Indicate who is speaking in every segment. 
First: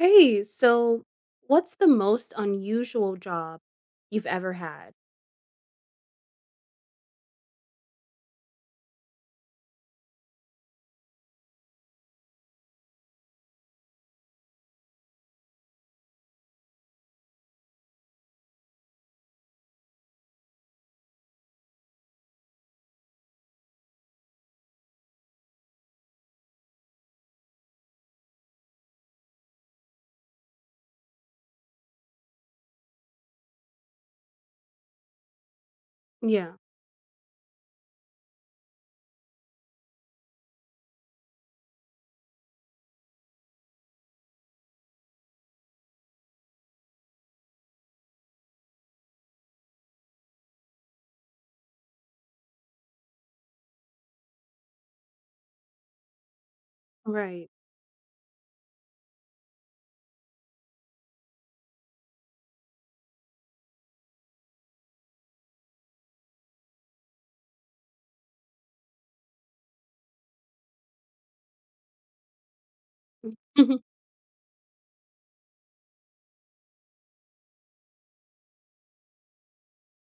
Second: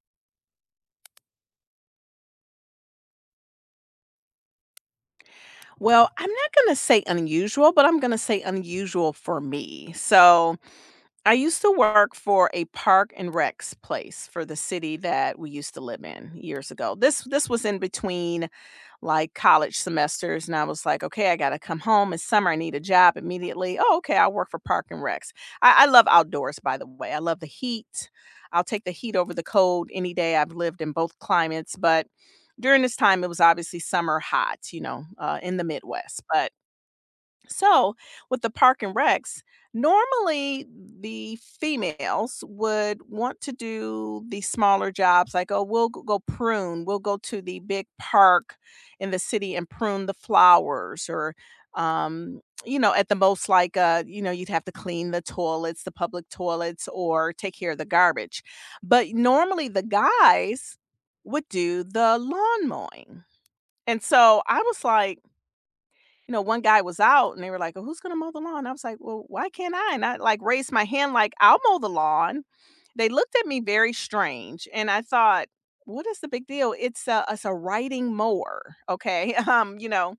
Speaker 1: Hey, so what's the most unusual job you've ever had?
Speaker 2: Well, I'm not gonna say unusual, but I'm gonna say unusual for me. So I used to work for a park and recs place for the city that we used to live in years ago. This was in between like college semesters and I was like, okay, I gotta come home. It's summer. I need a job immediately. Oh, okay. I'll work for Park and Recs. I love outdoors, by the way. I love the heat. I'll take the heat over the cold any day. I've lived in both climates, but during this time, it was obviously summer hot, in the Midwest.
Speaker 1: Yeah,
Speaker 2: But so, with the park and recs, normally the females would want to do the smaller jobs like, oh, go prune, we'll go to the big park in the city and prune the flowers or at the most like you'd have to clean the toilets, the public toilets, or
Speaker 1: right.
Speaker 2: take care of the garbage. But normally the guys would do the lawn mowing, and so I was like, you know, one guy was out and they were like, "Oh, who's gonna mow the lawn?" I was like, "Well, why can't I?" And I like raised my hand, like, "I'll mow the lawn." They looked at me very strange, and I thought, "What is the big deal? It's a riding mower, okay? You know."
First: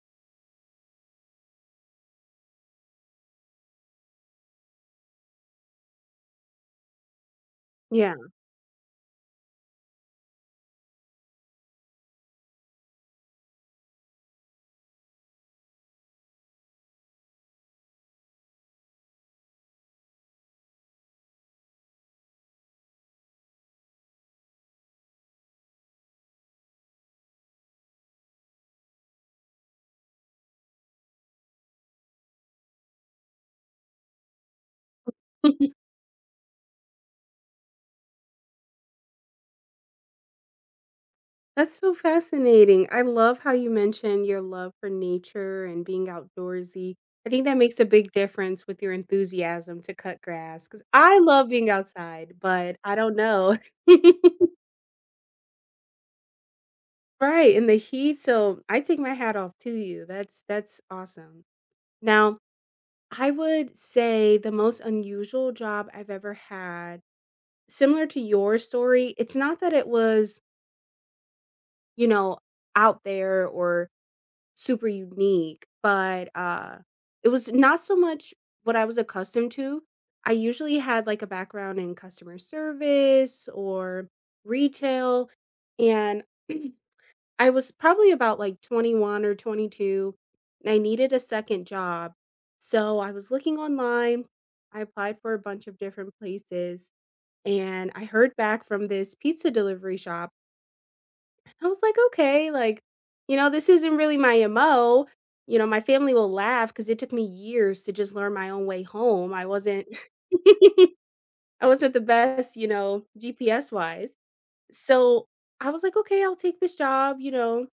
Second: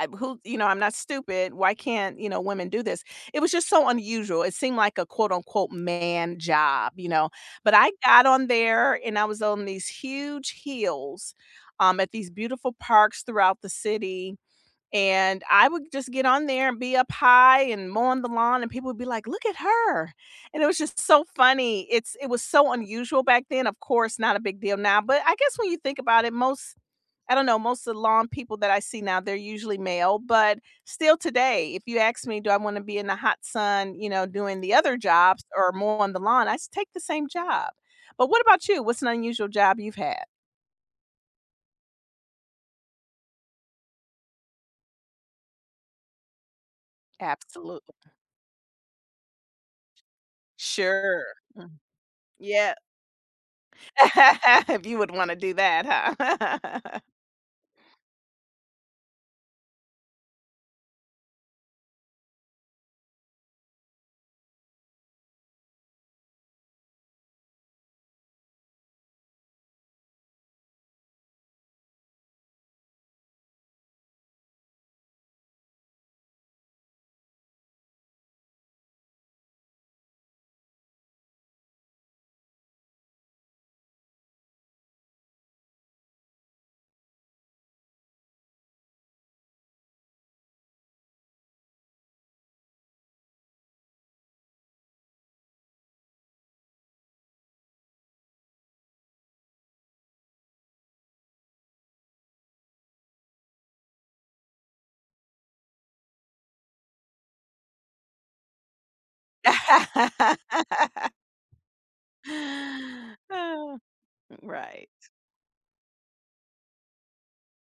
Speaker 2: I, who I'm not stupid. Why can't, you know, women do this? It was just so unusual. It seemed like a quote unquote man job, you know. But I
Speaker 1: Yeah.
Speaker 2: got on there and I was on these huge heels, at these beautiful parks throughout the city, and I would just get on there and be up high and mowing the lawn, and people would be like, "Look at her." And it was just so funny. It was so unusual back then. Of course, not a big deal now, but I guess when you think about it, most, I don't know, most of the lawn people that I see now, they're usually male, but still today, if you ask me, do I want to be in the hot sun, you know, doing the other jobs or more on the lawn, take the same job. But what about you? What's an unusual job you've had?
Speaker 1: That's so fascinating. I love how you mentioned your love for nature and being outdoorsy. I think that makes a big
Speaker 2: Absolutely.
Speaker 1: difference with your enthusiasm to cut grass. Because I
Speaker 2: Sure.
Speaker 1: love being
Speaker 2: Mm.
Speaker 1: outside,
Speaker 2: Yes.
Speaker 1: but I don't know.
Speaker 2: If you would wanna do that, huh?
Speaker 1: Right, in the heat, so I take my hat off to you. That's awesome. Now I would say the most unusual job I've ever had, similar to your story, it's not that it was, you know, out there or super unique, but it was not so much what I was accustomed to. I usually had like a background in customer service or retail and I was probably about, like, 21 or 22, and I needed a second job. So I was looking online, I applied for a bunch of different places, and I heard back from this pizza delivery shop. I was like, "Okay, like, you know, this isn't really my MO." You know, my family will laugh because it took me years to just learn my own way home. I wasn't I wasn't the best, you know,
Speaker 2: Oh,
Speaker 1: GPS-wise.
Speaker 2: right.
Speaker 1: So I was like, okay, I'll take this job, you know,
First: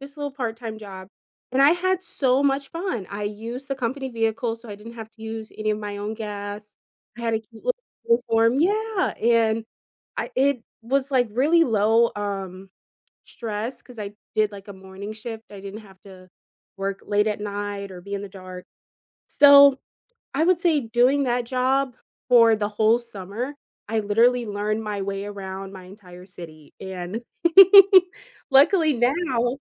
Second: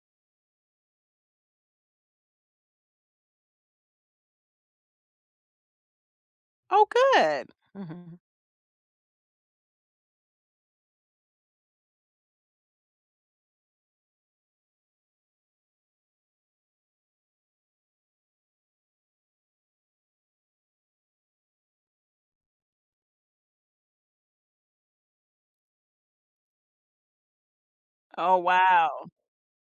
Speaker 1: this little part time job. And I had so much fun. I used the company vehicle, so I didn't have to use any of my own gas.
Speaker 2: Oh,
Speaker 1: I had a
Speaker 2: good.
Speaker 1: cute little
Speaker 2: Mhm.
Speaker 1: uniform. Yeah. It was like really low stress because I did like a morning shift. I didn't have to work late at night or be in the dark. So I would say doing that job for the whole summer, I literally learned my way around my entire city, and
Speaker 2: Oh,
Speaker 1: luckily
Speaker 2: wow.
Speaker 1: now,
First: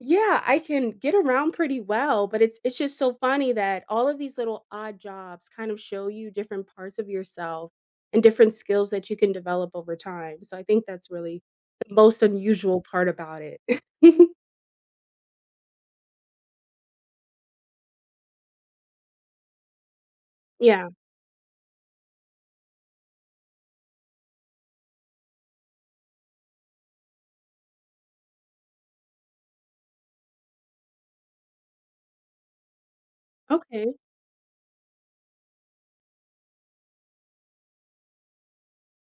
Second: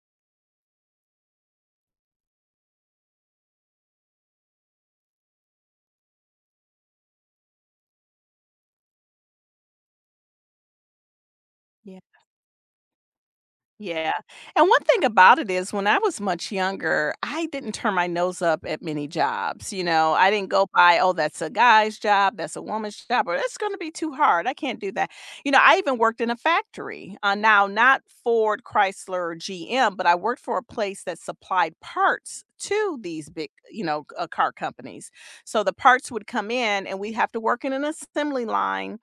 Speaker 1: yeah, I can get around pretty well, but it's just so funny that all of these little odd jobs kind of show you different parts of yourself and different skills that you can develop over time, so I think that's really the
Speaker 2: Yeah.
Speaker 1: most unusual part about it.
Speaker 2: Yeah, and one thing about it is when I was much younger, I didn't turn my nose up at many jobs, you know? I didn't go
Speaker 1: Yeah,
Speaker 2: by, "Oh, that's a guy's job, that's a woman's job, or that's gonna be too hard, I can't do that." You know, I even worked in a factory, now not Ford, Chrysler, or GM, but I worked for a place that supplied parts to these big, you
Speaker 1: okay.
Speaker 2: know, car companies. So the parts would come in, and we'd have to work in an assembly line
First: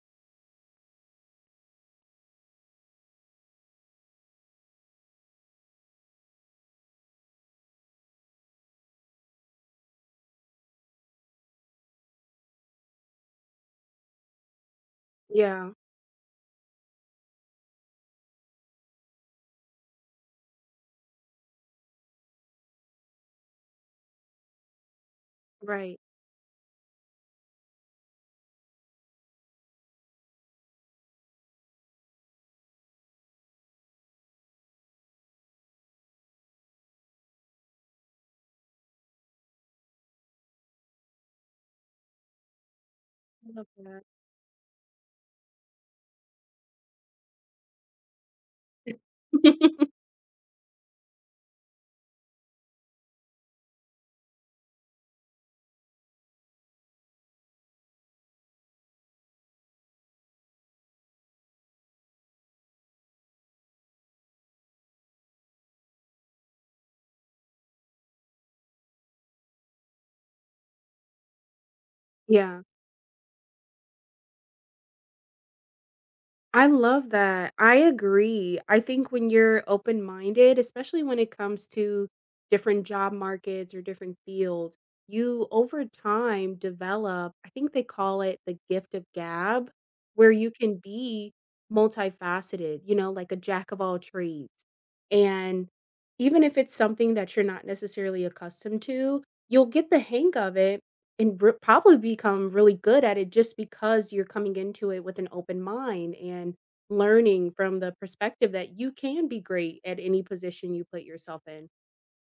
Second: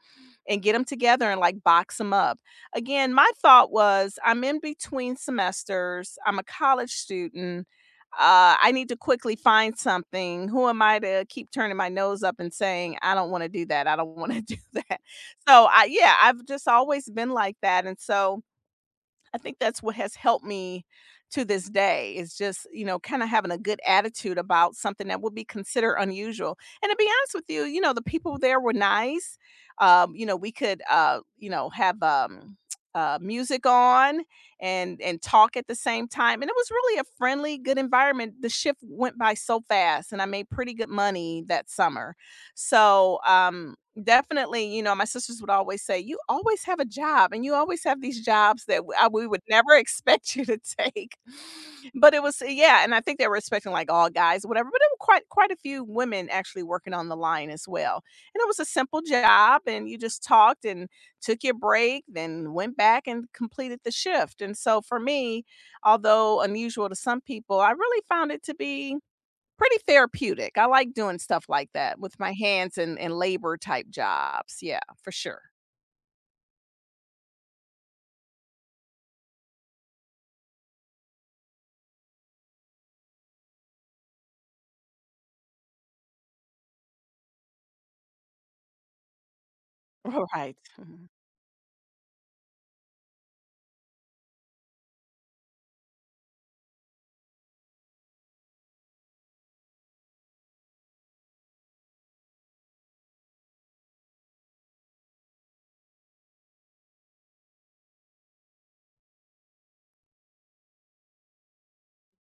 Speaker 2: and get them together and, like, box them up. Again, my thought was, I'm in between semesters. I'm a college student. I need to quickly find something. Who am I to keep turning my nose up and saying, I don't want to do that. I don't want to do that. So
Speaker 1: Yeah,
Speaker 2: I, yeah, I've just always been like that. And so I think that's what has helped me to this day is just, you know, kinda having a good attitude about something that would be considered
Speaker 1: right.
Speaker 2: unusual, and to be honest with you, you know, the people there were nice, you know, we could, you know, have, music on and talk at the same time, and it was really a friendly, good environment. The shift went by so fast, and I made pretty good money that summer, so,
Speaker 1: I love that.
Speaker 2: definitely, you know, my sisters would always say, "You always have a job, and you always have these jobs that w we would never expect you to take." But it was yeah, and I think they were expecting, like, all guys, whatever, but there were quite a few women actually working on the line as well, and it was a simple job, and you just talked and took your break, then went back and completed the shift, and so for me, although unusual to some people, I really found it to be pretty therapeutic. I like doing stuff like that with my
Speaker 1: Yeah.
Speaker 2: hands, and labor type jobs. Yeah, for sure.
Speaker 1: I love that. I agree. I think when you're open-minded, especially when it comes to different job markets or different fields, you over time develop, I think they call it the gift of gab, where you
Speaker 2: Right.
Speaker 1: can
Speaker 2: Mhm.
Speaker 1: be multifaceted, you know, like a jack of all trades. And even if it's something that you're not necessarily accustomed to, you'll get the hang of it and r probably become really good at it just because you're coming into it with an open mind and learning from the perspective that you can be great at any position you put yourself in.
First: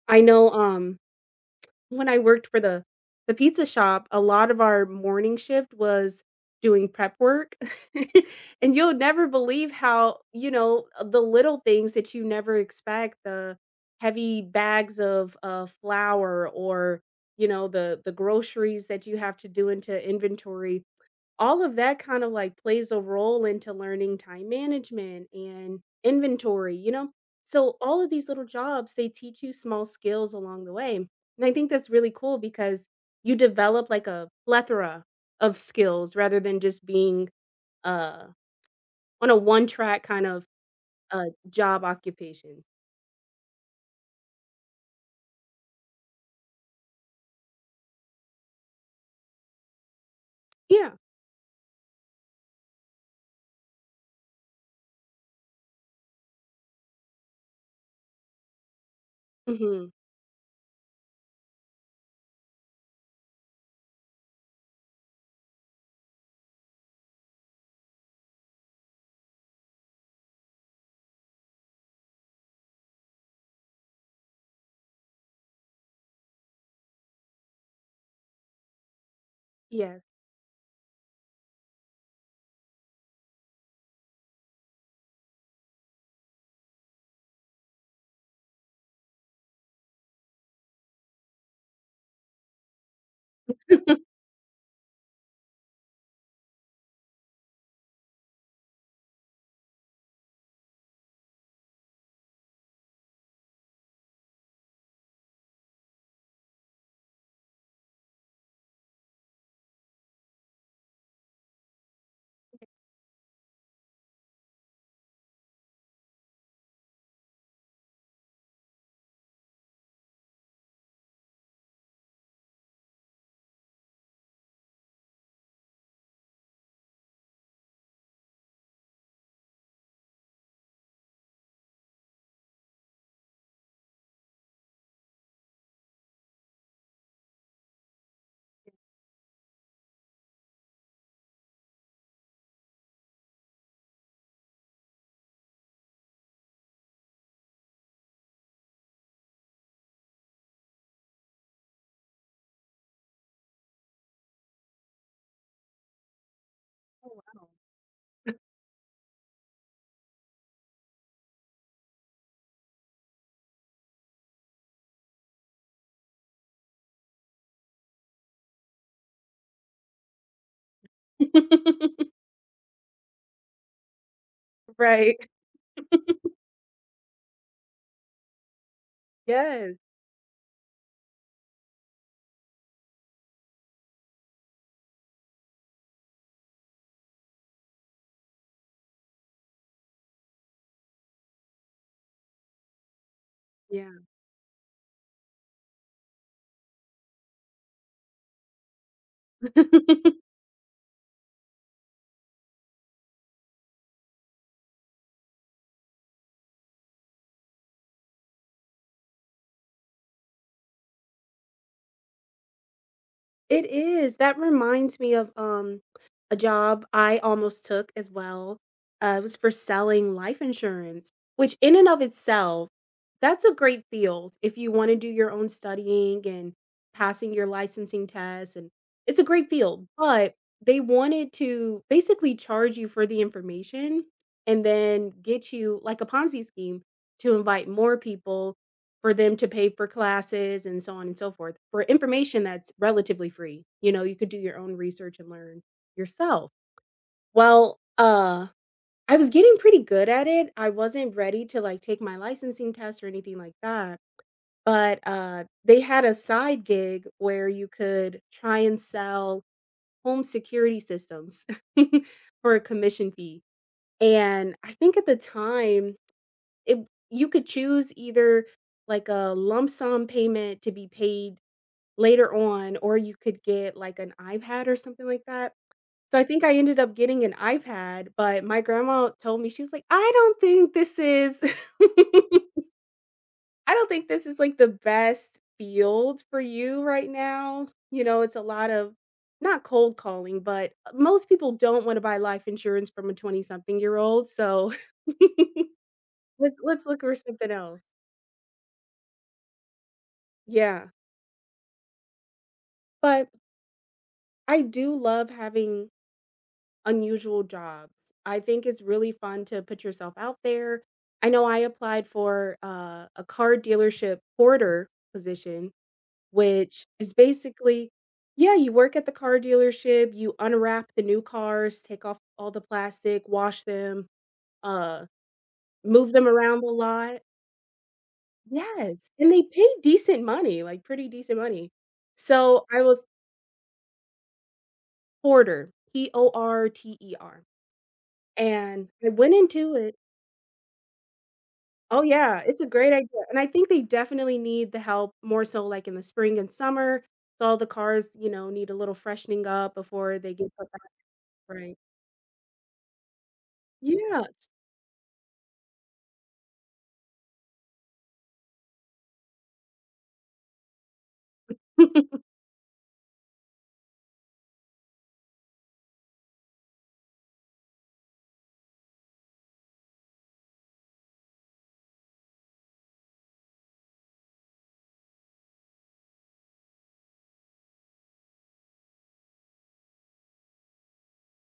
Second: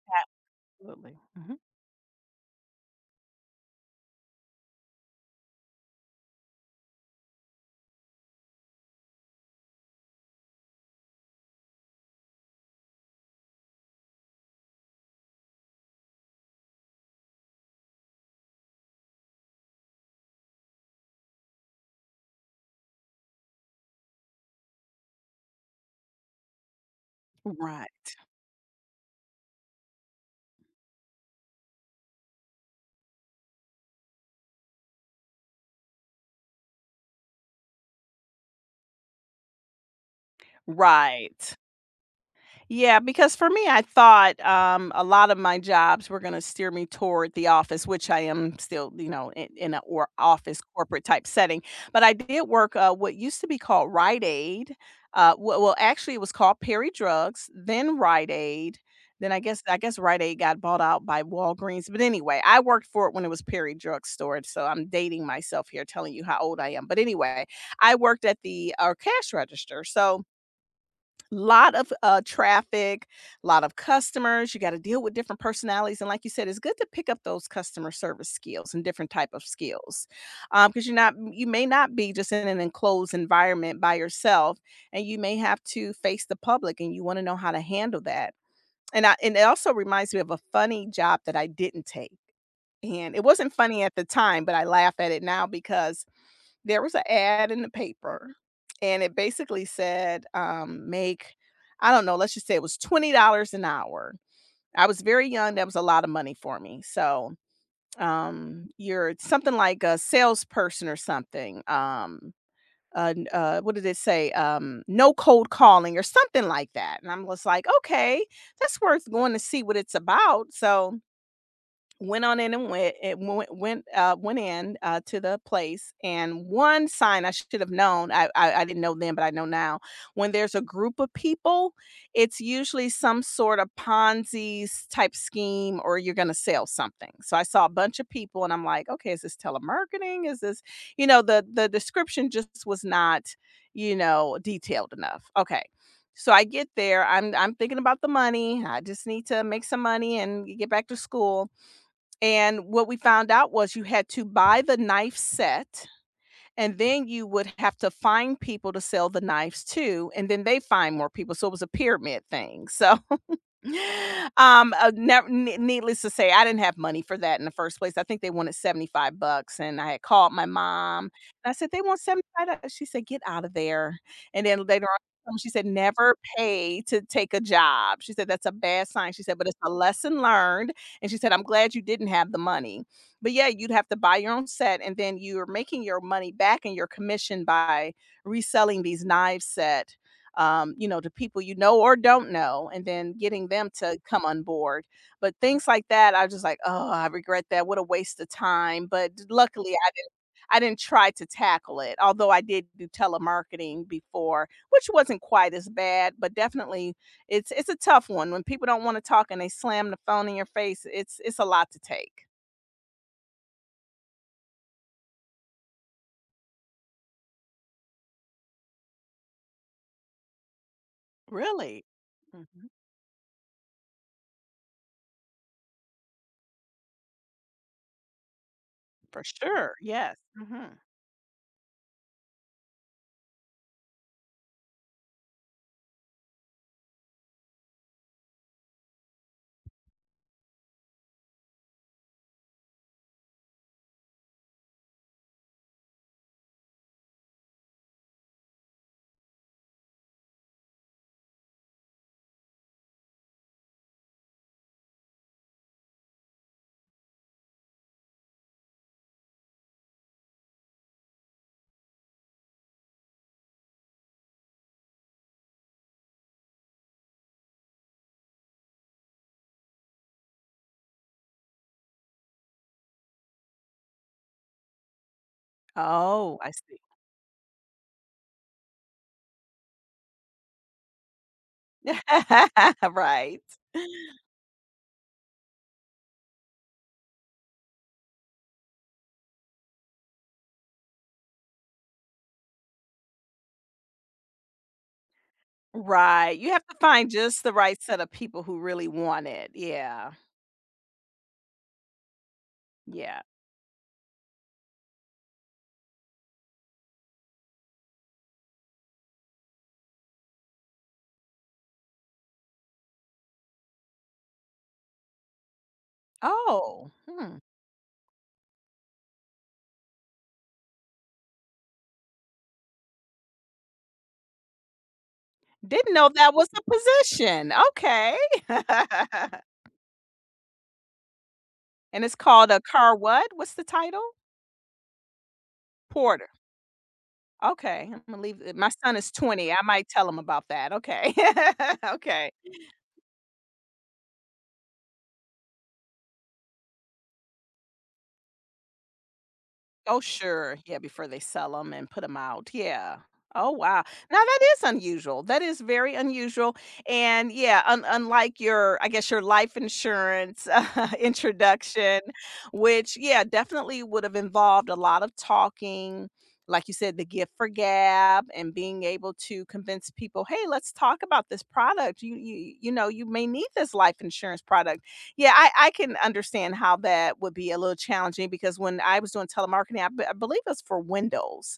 Speaker 1: I know,
Speaker 2: Absolutely. Mhm.
Speaker 1: when I worked for the pizza shop, a lot of our morning shift was doing prep work, and you'll never believe how, you know, the little things that you never expect, the heavy bags of, flour or, you know, the groceries that you have to do into inventory, all of that kind of like plays a role into learning time management and inventory, you know? So all of
Speaker 2: Right.
Speaker 1: these little jobs, they teach you small skills along the way. And I think that's really cool because you develop like a plethora of skills rather than just being uh on a one track kind of
Speaker 2: Right.
Speaker 1: job occupation.
Speaker 2: Yeah, because for me, I thought a lot of my jobs were going to steer me toward the office, which I am still, you know, in an or office
Speaker 1: Yeah.
Speaker 2: corporate type setting. But I did work what used to be called Rite Aid. Well, actually, it was called Perry Drugs, then Rite Aid. Then I
Speaker 1: Hmm.
Speaker 2: guess Rite Aid got bought out by Walgreens. But anyway, I worked for it when it was Perry Drug Store. So I'm dating myself here, telling you how old I am. But anyway, I worked at the cash register. So lot of, traffic, a lot of customers, you gotta deal with different personalities, and like you said, it's good to pick up those customer service skills and different type of
Speaker 1: Yes.
Speaker 2: skills, because 'cause you're not, you may not be just in an enclosed environment by yourself, and you may have to face the public, and you wanna know how to handle that, and I and it also reminds me of a funny job that I didn't take, and it wasn't funny at the time, but I laugh at it now because there was an ad in the paper, and it basically said, make, I don't know, let's just say it was $20 an hour. I was very young, that was a lot of money for me, so, you're something like a salesperson or something, n what did it say? No cold calling or something like that, and I'm just like, "Okay, that's worth going to see what it's about," so went on in and went it went went, went in, to the place, and one sign I should have known, I didn't know then, but I know now, when there's a group of people, it's usually some sort of Ponzi's type scheme or you're gonna sell something. So I saw a bunch of people and I'm like, "Okay, is this telemarketing? Is this" you know, the description just was not, you know, detailed enough. Okay. So I get there, I'm thinking about the money, I just need to make some money and get back to school. And what we found out was you had to buy the knife set, and then
Speaker 1: Oh,
Speaker 2: you
Speaker 1: wow.
Speaker 2: would have to find people to sell the knives to, and then they find more people. So it was a pyramid thing. So nev nee needless to say, I didn't have money for that in the first place. I think they wanted 75 bucks, and I had called my mom, and I said, "They want 75 do" She said, "Get out of there." And then later
Speaker 1: Right.
Speaker 2: on, she said, "Never pay to take a job." She said, "That's a bad sign." She said, "But it's a
Speaker 1: Yes.
Speaker 2: lesson learned," and she said, "I'm glad you didn't have the money." But yeah, you'd have to buy your own set, and then you're making your money back and your commission by reselling these knife set, you know, to people you know or don't know, and then getting them to
Speaker 1: Yeah.
Speaker 2: come on board. But things like that, I was just like, oh, I regret that. What a waste of time. But luckily, I didn't try to tackle it, although I did do telemarketing before, which wasn't quite as bad, but definitely it's a tough one. When people don't want to talk and they slam the phone in your face, it's a lot to take.
Speaker 1: It is. That reminds me of, a job I almost took as well. It was for selling life insurance, which in
Speaker 2: Really?
Speaker 1: and of
Speaker 2: Hmm.
Speaker 1: itself, that's a great field if you wanna do your own studying and passing your licensing tests, and it's a
Speaker 2: For
Speaker 1: great
Speaker 2: sure.
Speaker 1: field,
Speaker 2: Yes.
Speaker 1: but
Speaker 2: Hmm.
Speaker 1: they wanted to basically charge you for the information and then get you like a Ponzi scheme to invite more people for them to pay for classes and so on and so forth for information that's relatively free. You know, you could do your own research and learn yourself. Well, I was getting pretty good at it. I wasn't ready to like take my licensing test or anything like that. But they had a side gig where you could try and sell home security systems for a commission fee. And I think at the time, it you could choose either, like, a lump sum payment to be paid later on, or you could get, like, an iPad or something like that. So I
Speaker 2: Oh,
Speaker 1: think
Speaker 2: I
Speaker 1: I
Speaker 2: see.
Speaker 1: ended up getting an iPad, but my grandma told me, she was like, "I don't think this is
Speaker 2: Right.
Speaker 1: I don't think this is, like, the best field for you right now." You know, it's a lot of not cold calling, but, most people don't wanna buy life insurance from a 20-something-something year old, so
Speaker 2: Right, you
Speaker 1: let's
Speaker 2: have to
Speaker 1: let's look
Speaker 2: find
Speaker 1: for
Speaker 2: just
Speaker 1: something
Speaker 2: the
Speaker 1: else.
Speaker 2: right set of people who really want it, yeah,
Speaker 1: Yeah.
Speaker 2: yeah.
Speaker 1: But I do love having unusual jobs. I think it's really fun to put yourself out there. I know I applied for, a car dealership porter position, which
Speaker 2: Oh,
Speaker 1: is
Speaker 2: hmm,
Speaker 1: basically, yeah, you work at the car dealership, you unwrap the new cars, take off all the plastic, wash them, uh,
Speaker 2: didn't know
Speaker 1: move them
Speaker 2: that was a
Speaker 1: around the lot.
Speaker 2: position, okay.
Speaker 1: Yes, and they pay decent money, like, pretty decent money.
Speaker 2: And it's called a
Speaker 1: So, I
Speaker 2: car
Speaker 1: was
Speaker 2: what? What's the title?
Speaker 1: porter,
Speaker 2: Porter,
Speaker 1: Porter.
Speaker 2: okay, I'm gonna leave, my
Speaker 1: And
Speaker 2: son
Speaker 1: I
Speaker 2: is
Speaker 1: went
Speaker 2: 20, I
Speaker 1: into
Speaker 2: might
Speaker 1: it.
Speaker 2: tell him about that, okay,
Speaker 1: Oh,
Speaker 2: okay.
Speaker 1: yeah, it's a great idea, and I think they definitely need the help more so, like, in the spring and summer, so all the cars, you know, need a little freshening up
Speaker 2: Oh,
Speaker 1: before they get
Speaker 2: sure.
Speaker 1: put
Speaker 2: Yeah,
Speaker 1: back.
Speaker 2: before they sell them
Speaker 1: Right.
Speaker 2: and put them out. Yeah. Oh, wow. Now that
Speaker 1: Yes.
Speaker 2: is unusual. That is very unusual. And yeah, unlike your, I guess, your life insurance introduction, which, yeah, definitely would have involved a lot of talking. Like you said, the gift for gab and being able to convince people, hey, let's talk about this product. You know, you may need this life insurance product. Yeah, I can understand how that would be a little challenging because when I was doing telemarketing, I believe it's for windows.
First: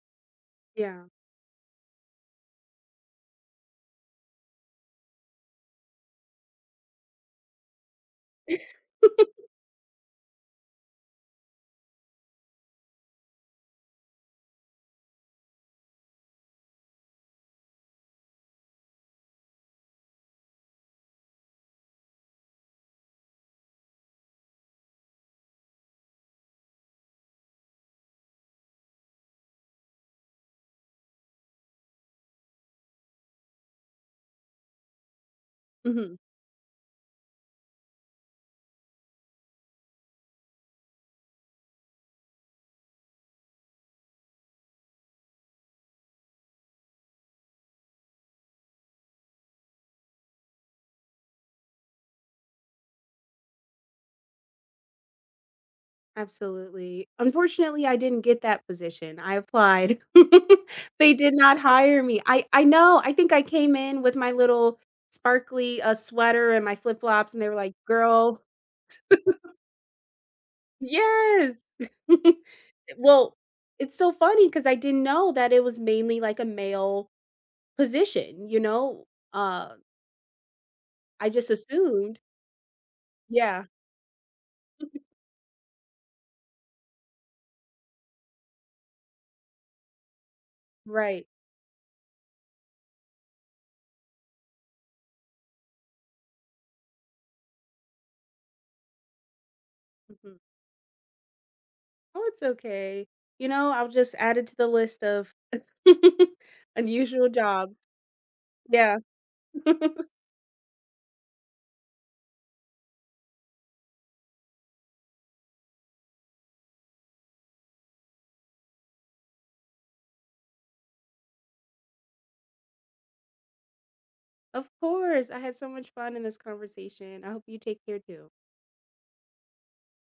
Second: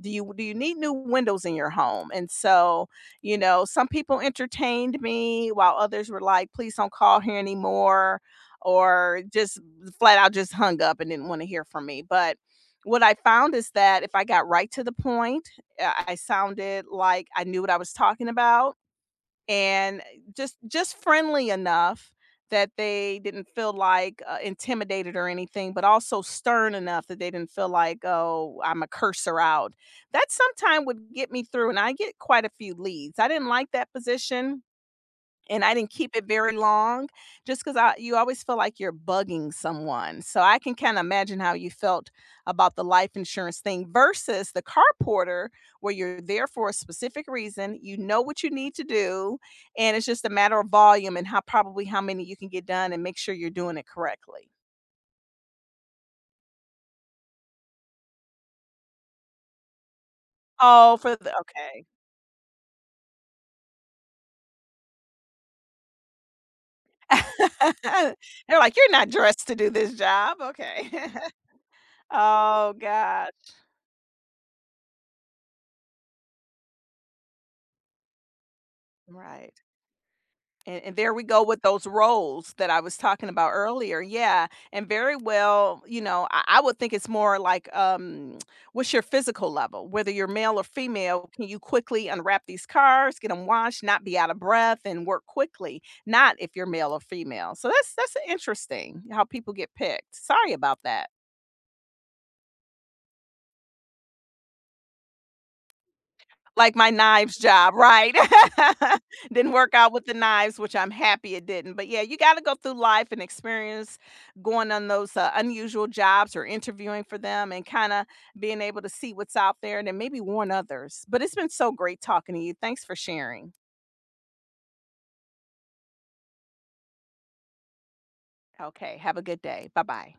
Speaker 2: Do you need new
Speaker 1: Yeah.
Speaker 2: windows in your home? And so, you know, some people entertained me while others were like, "Please don't call here anymore," or just flat out just hung up and didn't want to hear from me. But what I found is that if I got right to the point, I sounded like I knew what I was talking about and just friendly enough that they didn't feel like intimidated or anything, but also stern enough that they didn't feel like, oh, I'm a cursor out, that sometime would get me through and I get quite a few leads. I didn't like that position and I didn't keep
Speaker 1: Mhm.
Speaker 2: it very long just 'cause I you always feel like you're bugging someone, so I can kinda imagine how you felt about the life insurance thing versus the car porter where you're there for a specific reason, you know what you need to do, and it's just a matter of volume and how probably how many you can get done and make sure you're doing it correctly.
Speaker 1: Absolutely. Unfortunately, I didn't get that position. I applied.
Speaker 2: Oh,
Speaker 1: They
Speaker 2: for
Speaker 1: did
Speaker 2: the
Speaker 1: not
Speaker 2: okay.
Speaker 1: hire me. I know, I think I came in with my little sparkly, sweater and my flip-flops, and they were like, "Girl."
Speaker 2: They're like, "You're not dressed to do this job." Okay.
Speaker 1: Yes.
Speaker 2: Oh gosh.
Speaker 1: Well, it's so funny because I didn't know that it was mainly like a male position, you know?
Speaker 2: Right.
Speaker 1: Uh,
Speaker 2: And there we
Speaker 1: I
Speaker 2: go
Speaker 1: just
Speaker 2: with those
Speaker 1: assumed.
Speaker 2: roles that I was talking about
Speaker 1: Yeah,
Speaker 2: earlier, yeah, and very well, you know, I would think it's more like, what's your physical level? Whether you're male or
Speaker 1: right.
Speaker 2: female, can you quickly unwrap these cars, get them washed, not be out of breath, and work quickly? Not if you're male or female. So that's interesting how people get picked.
Speaker 1: Mhm.
Speaker 2: Sorry about that.
Speaker 1: Oh, it's okay. You know, I'll just add it to the list of
Speaker 2: Like my
Speaker 1: unusual
Speaker 2: knives job,
Speaker 1: jobs.
Speaker 2: right?
Speaker 1: Yeah.
Speaker 2: Didn't work out with the knives, which I'm happy it didn't. But yeah, you gotta go through life and experience going on those, unusual jobs or interviewing for them and kinda being able to see what's out there and then maybe warn others. But it's been so great talking to you. Thanks for sharing.
Speaker 1: Of course, I had so much fun in this conversation. I hope you take care too.
Speaker 2: Okay, have a good day. Bye-bye.